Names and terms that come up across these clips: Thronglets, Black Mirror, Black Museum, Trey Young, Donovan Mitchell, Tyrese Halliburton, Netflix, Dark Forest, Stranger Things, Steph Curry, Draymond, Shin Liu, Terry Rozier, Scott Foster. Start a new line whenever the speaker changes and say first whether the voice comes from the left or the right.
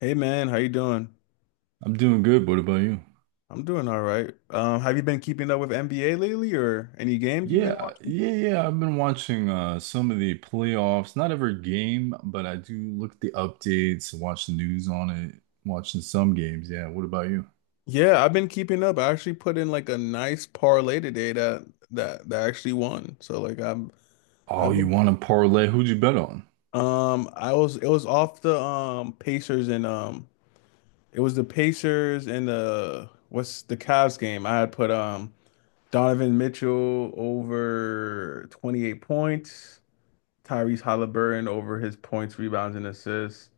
left: Hey man, how you doing?
right: I'm doing good. What about you?
left: I'm doing all right. Have you been keeping up with NBA lately or any games you've been
right: Yeah,
left: watching?
right: yeah, yeah. I've been watching some of the playoffs. Not every game, but I do look at the updates, watch the news on it, watching some games. Yeah. What about you?
left: Yeah, I've been keeping up. I actually put in like a nice parlay today that actually won. So like I'm
right: Oh,
left: I've
right: you
left: been
right: want to parlay? Who'd you bet on?
left: I was it was off the Pacers and it was the Pacers and the what's the Cavs game. I had put Donovan Mitchell over 28 points, Tyrese Halliburton over his points, rebounds, and assists,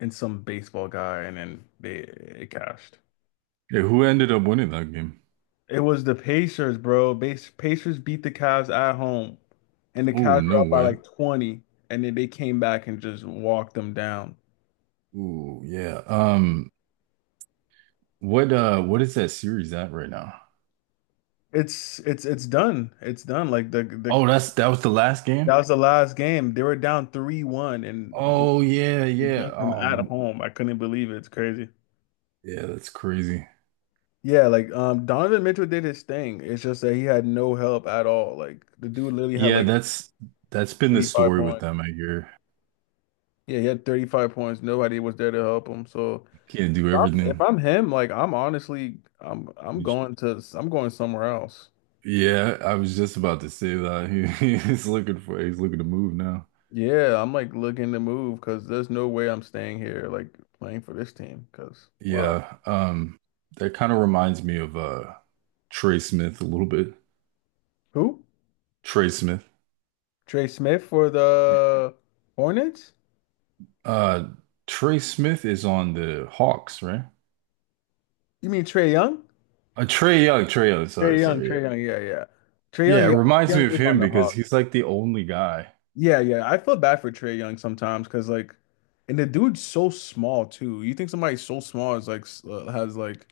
left: and some baseball guy, and then they it cashed.
right: Yeah, who ended up winning that game?
left: It was the Pacers, bro. Bas Pacers beat the Cavs at home, and the
right: Oh,
left: Cavs were
right: no
left: up by
right: way.
left: like 20, and then they came back and just walked them down.
right: Oh, yeah. What is that series at right now?
left: It's done. It's done. Like the
right: Oh, that's that was the last
left: that
right: game?
left: was the last game. They were down 3-1 and
right: Oh yeah,
left: they
right: yeah.
left: beat them at home. I couldn't believe it. It's crazy.
right: Yeah, that's crazy.
left: Yeah, like Donovan Mitchell did his thing. It's just that he had no help at all. Like the dude literally had
right: Yeah,
left: like
right: that's That's been the
left: 35
right: story with
left: points.
right: them, I hear.
left: Yeah, he had 35 points. Nobody was there to help him. So
right: Can't do
left: if
right: everything.
left: I'm him, like I'm honestly I'm going somewhere else.
right: Yeah, I was just about to say that. He's looking for he's looking to move now.
left: Yeah, I'm like looking to move because there's no way I'm staying here like playing for this team because wow.
right: Yeah. That kind of reminds me of Trey Smith a little bit.
left: Who?
right: Trey Smith.
left: Trey Smith for
right: Yeah.
left: the Hornets?
right: Uh Trey Smith is on the Hawks, right?
left: You mean Trey Young?
right: Trey Young, sorry,
left: Trey Young,
right: yeah.
left: Trey Young, yeah, yeah. Trey
right: Yeah,
left: Young,
right: it
left: yeah, Trey
right: reminds
left: Young
right: me of
left: is on
right: him
left: the
right: because
left: Hawks.
right: he's like the only guy.
left: Yeah, yeah. I feel bad for Trey Young sometimes because like, and the dude's so small too. You think somebody so small is like has like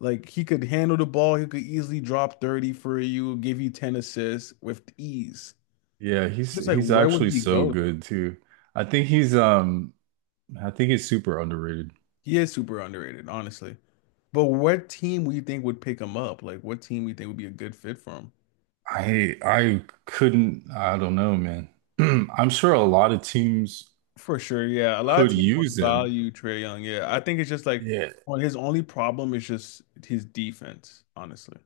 left: he could handle the ball. He could easily drop 30 for you, give you 10 assists with ease.
right: Yeah,
left: Just like
right: he's
left: where would
right: actually
left: he
right: so
left: go though?
right: good too. I think he's um I think he's super underrated.
left: He is super underrated, honestly. But what team would you think would pick him up? Like what team do you think would be a good fit for him?
right: I couldn't I don't know, man. I'm sure a lot of teams
left: For sure, yeah. A lot of
right: could
left: teams would
right: use him.
left: value Trey Young. Yeah, I think it's just like
right: Yeah.
left: well, his only problem is just his defense, honestly.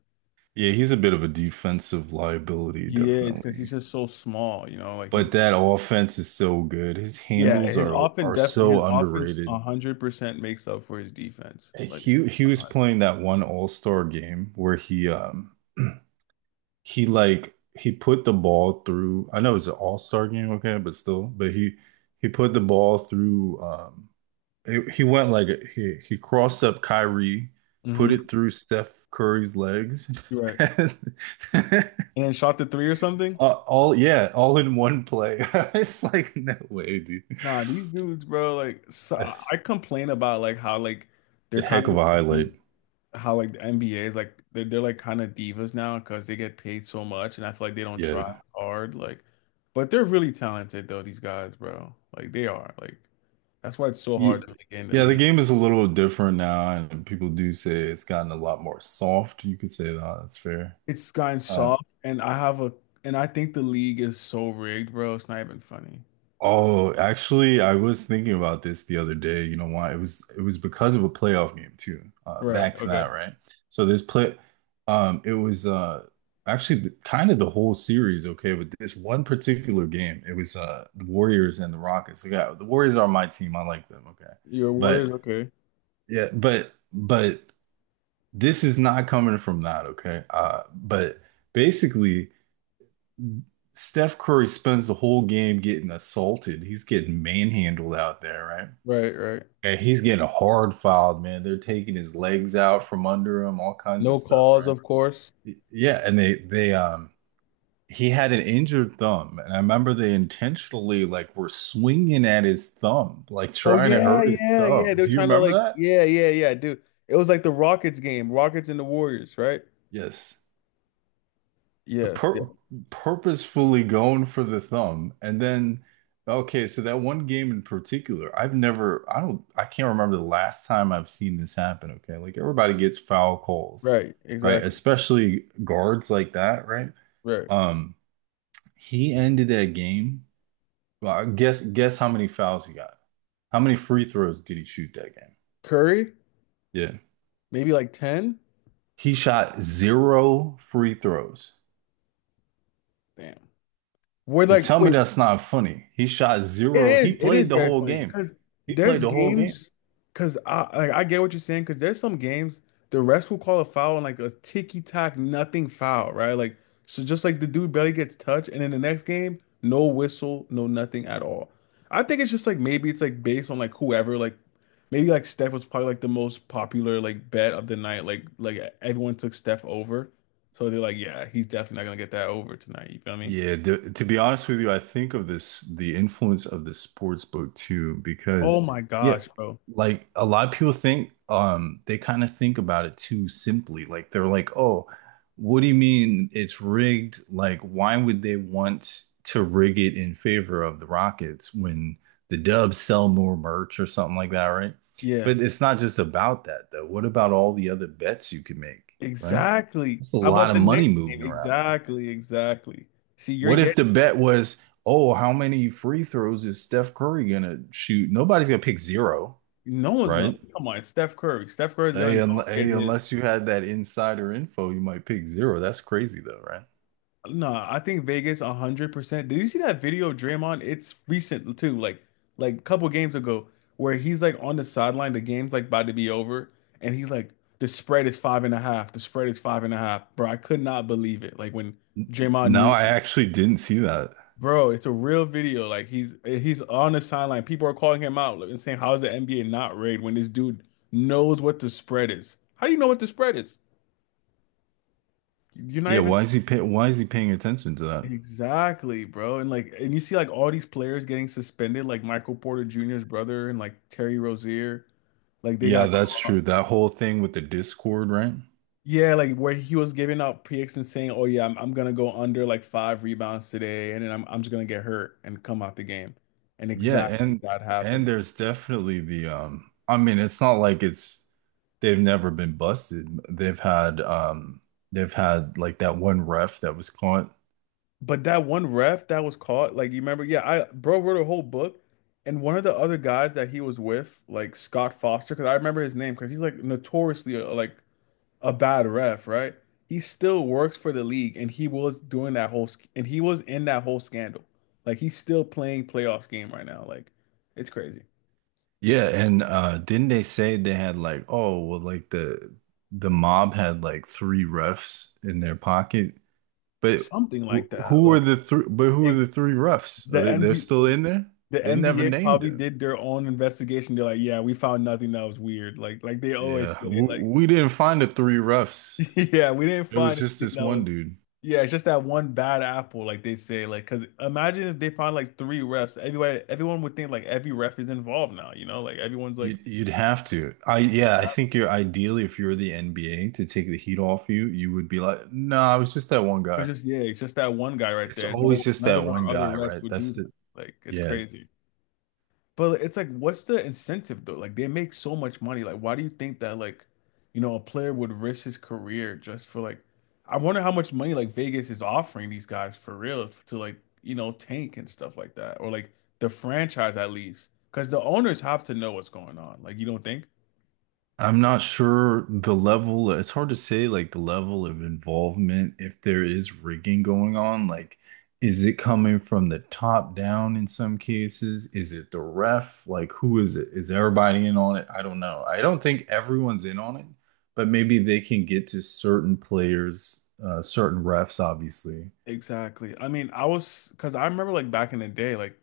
right: Yeah, he's a bit of a defensive liability,
left: He is because he's
right: definitely.
left: just so small, you know. Like
right: But
left: he's
right: that offense is so good. His
left: yeah,
right: handles are
left: his
right: so
left: offense a
right: underrated.
left: hundred percent makes up for his defense. Like,
right: He was playing that one All-Star game where he he put the ball through. I know it's an All-Star game, okay, but still, but he put the ball through he went he crossed up Kyrie, put
left: mm-hmm.
right: it through Steph Curry's legs,
left: You're right.
right: and
left: And then shot the three or something.
right: all in one play. It's like no way, dude.
left: Nah, these dudes, bro. Like, so I
right: That's
left: complain about like how like they're
right: a
left: kind
right: heck of
left: of
right: a highlight.
left: how like the NBA is like they're like kind of divas now because they get paid so much, and I feel like they don't try
right: Yeah.
left: hard. Like, but they're really talented though. These guys, bro. Like they are. Like that's why it's so hard
right: Ye-
left: to make it in the
right: Yeah, the
left: league.
right: game is a little different now, and people do say it's gotten a lot more soft. You could say that, that's fair.
left: It's gotten
right: Uh,
left: soft, and I think the league is so rigged, bro. It's not even funny.
right: Oh, actually, I was thinking about this the other day. You know why? It was because of a playoff game too.
left: Right.
right: Back to that,
left: Okay.
right: right? So this play, it was actually kind of the whole series, okay, but this one particular game, it was the Warriors and the Rockets. Like, yeah, the Warriors are my team. I like them, okay,
left: Your
right: but
left: words. Okay.
right: yeah, but this is not coming from that, okay? But basically. Steph Curry spends the whole game getting assaulted. He's getting manhandled out there, right?
left: Right. Right.
right: And he's getting hard filed, man. They're taking his legs out from under him, all kinds of
left: No
right: stuff,
left: calls,
right: right?
left: of course.
right: Yeah, and they he had an injured thumb, and I remember they intentionally were swinging at his thumb, like
left: Oh
right: trying to
left: yeah,
right: hurt his
left: yeah, yeah.
right: thumb.
left: They're
right: Do you
left: trying to
right: remember
left: like,
right: that?
left: yeah, yeah, yeah, dude. It was like the Rockets game, Rockets and the Warriors, right?
right: Yes.
left: Yes. Yeah.
right: pur Purposefully going for the thumb and then okay, so that one game in particular, I don't, I can't remember the last time I've seen this happen. Okay, like everybody gets foul calls,
left: Right.
right: right?
left: Exactly.
right: Especially guards like that, right?
left: Right.
right: um he ended that game, well, I guess how many fouls he got, how many free throws did he shoot that game?
left: Curry,
right: Yeah,
left: maybe like 10.
right: he shot zero free throws.
left: Damn. We're
right: You
left: like,
right: tell me
left: wait,
right: that's not funny. He shot
left: it
right: zero.
left: is. It is very funny because
right: He played
left: there's
right: the whole game.
left: games. Because I like I get what you're saying. Because there's some games the rest will call a foul and like a ticky tack nothing foul, right? Like so, just like the dude barely gets touched, and in the next game, no whistle, no nothing at all. I think it's just like maybe it's like based on like whoever like maybe like Steph was probably like the most popular like bet of the night. Like everyone took Steph over, so they're like, yeah, he's definitely not gonna get that over tonight. You feel me?
right: Yeah, to be honest with you, I think of this the influence of the sports book too,
left: Oh
right: because
left: my
right: yeah,
left: gosh, bro.
right: like a lot of people think they kind of think about it too simply. Like they're like, oh, what do you mean it's rigged? Like, why would they want to rig it in favor of the Rockets when the Dubs sell more merch or something like that, right?
left: Yeah.
right: But it's not just about that though. What about all the other bets you can make, right?
left: Exactly.
right: That's a
left: How
right: lot
left: about
right: of
left: the
right: money
left: next game?
right: moving around, man.
left: Exactly, exactly. See, you're
right: What if the
left: getting
right: bet was, oh, how many free throws is Steph Curry gonna shoot? Nobody's gonna pick zero,
left: no one's gonna
right: right?
left: come on. It's Steph Curry. Steph Curry's gonna go get
right: Hey,
left: his.
right: unless you had that insider info, you might pick zero. That's crazy though, right?
left: No, I think Vegas 100%. Did you see that video of Draymond? It's recent too, like a couple games ago, where he's like on the sideline. The game's like about to be over, and he's like, "The spread is 5.5. The spread is five and a half." Bro, I could not believe it. Like when
right: N-
left: Draymond
right: No,
left: knew.
right: I actually didn't see that.
left: Bro, it's a real video. Like he's on the sideline. People are calling him out and saying, "How is the NBA not rigged when this dude knows what the spread is? How do you know what the spread is? You're not
right: Yeah,
left: even
right: why is he pay why is he paying attention to that?
left: exactly, bro." And like, and you see like all these players getting suspended, like Michael Porter Jr.'s brother and like Terry Rozier, like they
right: Yeah,
left: got
right: that's
left: caught.
right: true. That whole thing with the Discord, right?
left: Yeah, like where he was giving out picks and saying, "Oh yeah, I'm gonna go under like five rebounds today, and then I'm just gonna get hurt and come out the game." And
right: Yeah,
left: exactly
right: and
left: that happened.
right: there's definitely the I mean, it's not like it's they've never been busted. They've had like that one ref that was caught.
left: But that one ref that was caught, like you remember, yeah, I bro wrote a whole book, and one of the other guys that he was with, like Scott Foster, because I remember his name, because he's like notoriously like a bad ref, right? He still works for the league, and he was doing that whole, sc- and he was in that whole scandal. Like he's still playing playoffs game right now. Like it's crazy.
right: Yeah, and didn't they say they had like, oh well, like the mob had like three refs in their pocket. But
left: Something like that. Like
right: who are
left: it,
right: the three refs? Are
left: the
right: they, they're
left: NBA,
right: still in there?
left: the
right: They never
left: NBA
right: named
left: probably
right: him.
left: did their own investigation. They're like, yeah, we found nothing that was weird. Like they always
right: Yeah,
left: say,
right: w
left: like.
right: we didn't find the three refs.
left: Yeah, we didn't
right: It was
left: find
right: just
left: anything
right: this
left: that
right: one
left: was.
right: dude.
left: Yeah, it's just that one bad apple, like they say. Like, cause imagine if they found like three refs. Everyone would think like every ref is involved now. You know, like everyone's like, it
right: You'd have to. I yeah, I think you're ideally, if you're the NBA, to take the heat off you, you would be like, no, I was just that one
left: was
right: guy.
left: just yeah, it's just that one guy right
right: It's
left: there. No,
right: always just
left: none
right: that
left: of our
right: one
left: other
right: guy,
left: refs
right: right?
left: would do
right: That's
left: that.
right: the
left: Like, it's
right: yeah.
left: crazy. But like, it's like, what's the incentive though? Like they make so much money. Like, why do you think that like, you know, a player would risk his career just for like, I wonder how much money like Vegas is offering these guys for real to like, you know, tank and stuff like that, or like the franchise at least, because the owners have to know what's going on. Like, you don't think?
right: I'm not sure the level, it's hard to say like the level of involvement if there is rigging going on. Like, is it coming from the top down in some cases? Is it the ref? Like, who is it? Is everybody in on it? I don't know. I don't think everyone's in on it, but maybe they can get to certain players, certain refs, obviously.
left: Exactly. I mean, I was because I remember like back in the day, like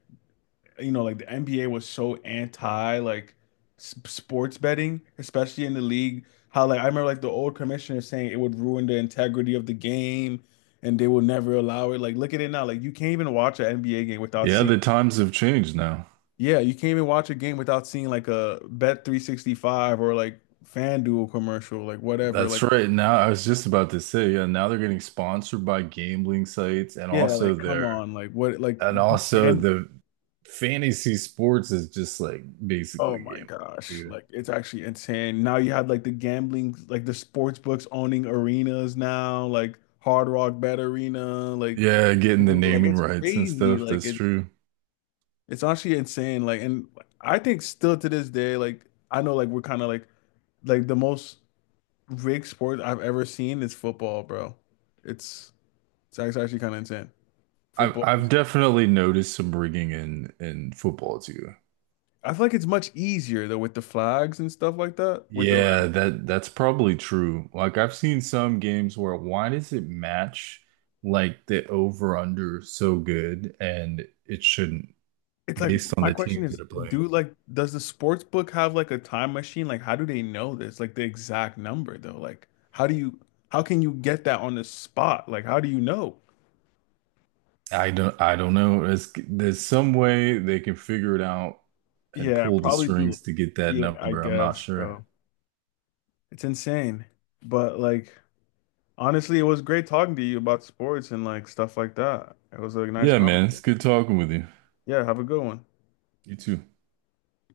left: you know, like the NBA was so anti like s sports betting, especially in the league. How like I remember like the old commissioner saying it would ruin the integrity of the game and they will never allow it. Like look at it now. Like you can't even watch an NBA game without
right: Yeah,
left: seeing
right: the times have changed now.
left: yeah, you can't even watch a game without seeing like a Bet 365 or like FanDuel commercial, like whatever.
right: That's
left: Like
right: right. Now, I was just about to say, yeah, now they're getting sponsored by gambling sites, and
left: yeah,
right: also
left: like come
right: they're
left: on. Like what like
right: and also the fantasy sports is just like
left: oh
right: basically
left: my
right: gambling
left: gosh.
right: too.
left: Like it's actually insane. Now you have like the gambling, like the sports books owning arenas now, like Hard Rock Bet Arena, like
right: Yeah, getting the
left: dude, like
right: naming
left: it's
right: rights and
left: crazy.
right: stuff. That's true.
left: It's actually insane. Like and I think still to this day, like I know like we're kind of like the most rigged sport I've ever seen is football, bro. It's it's actually kind of insane. Football
right: I've
left: is-
right: definitely noticed some rigging in football too.
left: I feel like it's much easier though with the flags and stuff like that, with the
right: Yeah, that that's probably true. Like I've seen some games where why does it match like the over under so good, and it shouldn't
left: it's like
right: based on
left: my
right: the
left: question
right: teams that
left: is,
right: are playing.
left: do like does the sports book have like a time machine? Like how do they know this? Like the exact number though? Like how do you how can you get that on the spot? Like how do you know?
right: I don't know. There's some way they can figure it out and
left: Yeah,
right: pull the
left: probably do.
right: strings to get that
left: Yeah, I
right: number. I'm not
left: guess,
right: sure.
left: bro. It's insane. But like honestly, it was great talking to you about sports and like stuff like that. It was a nice
right: Yeah, man, it's
left: conversation.
right: good talking with you.
left: Yeah, have a good one.
right: You too.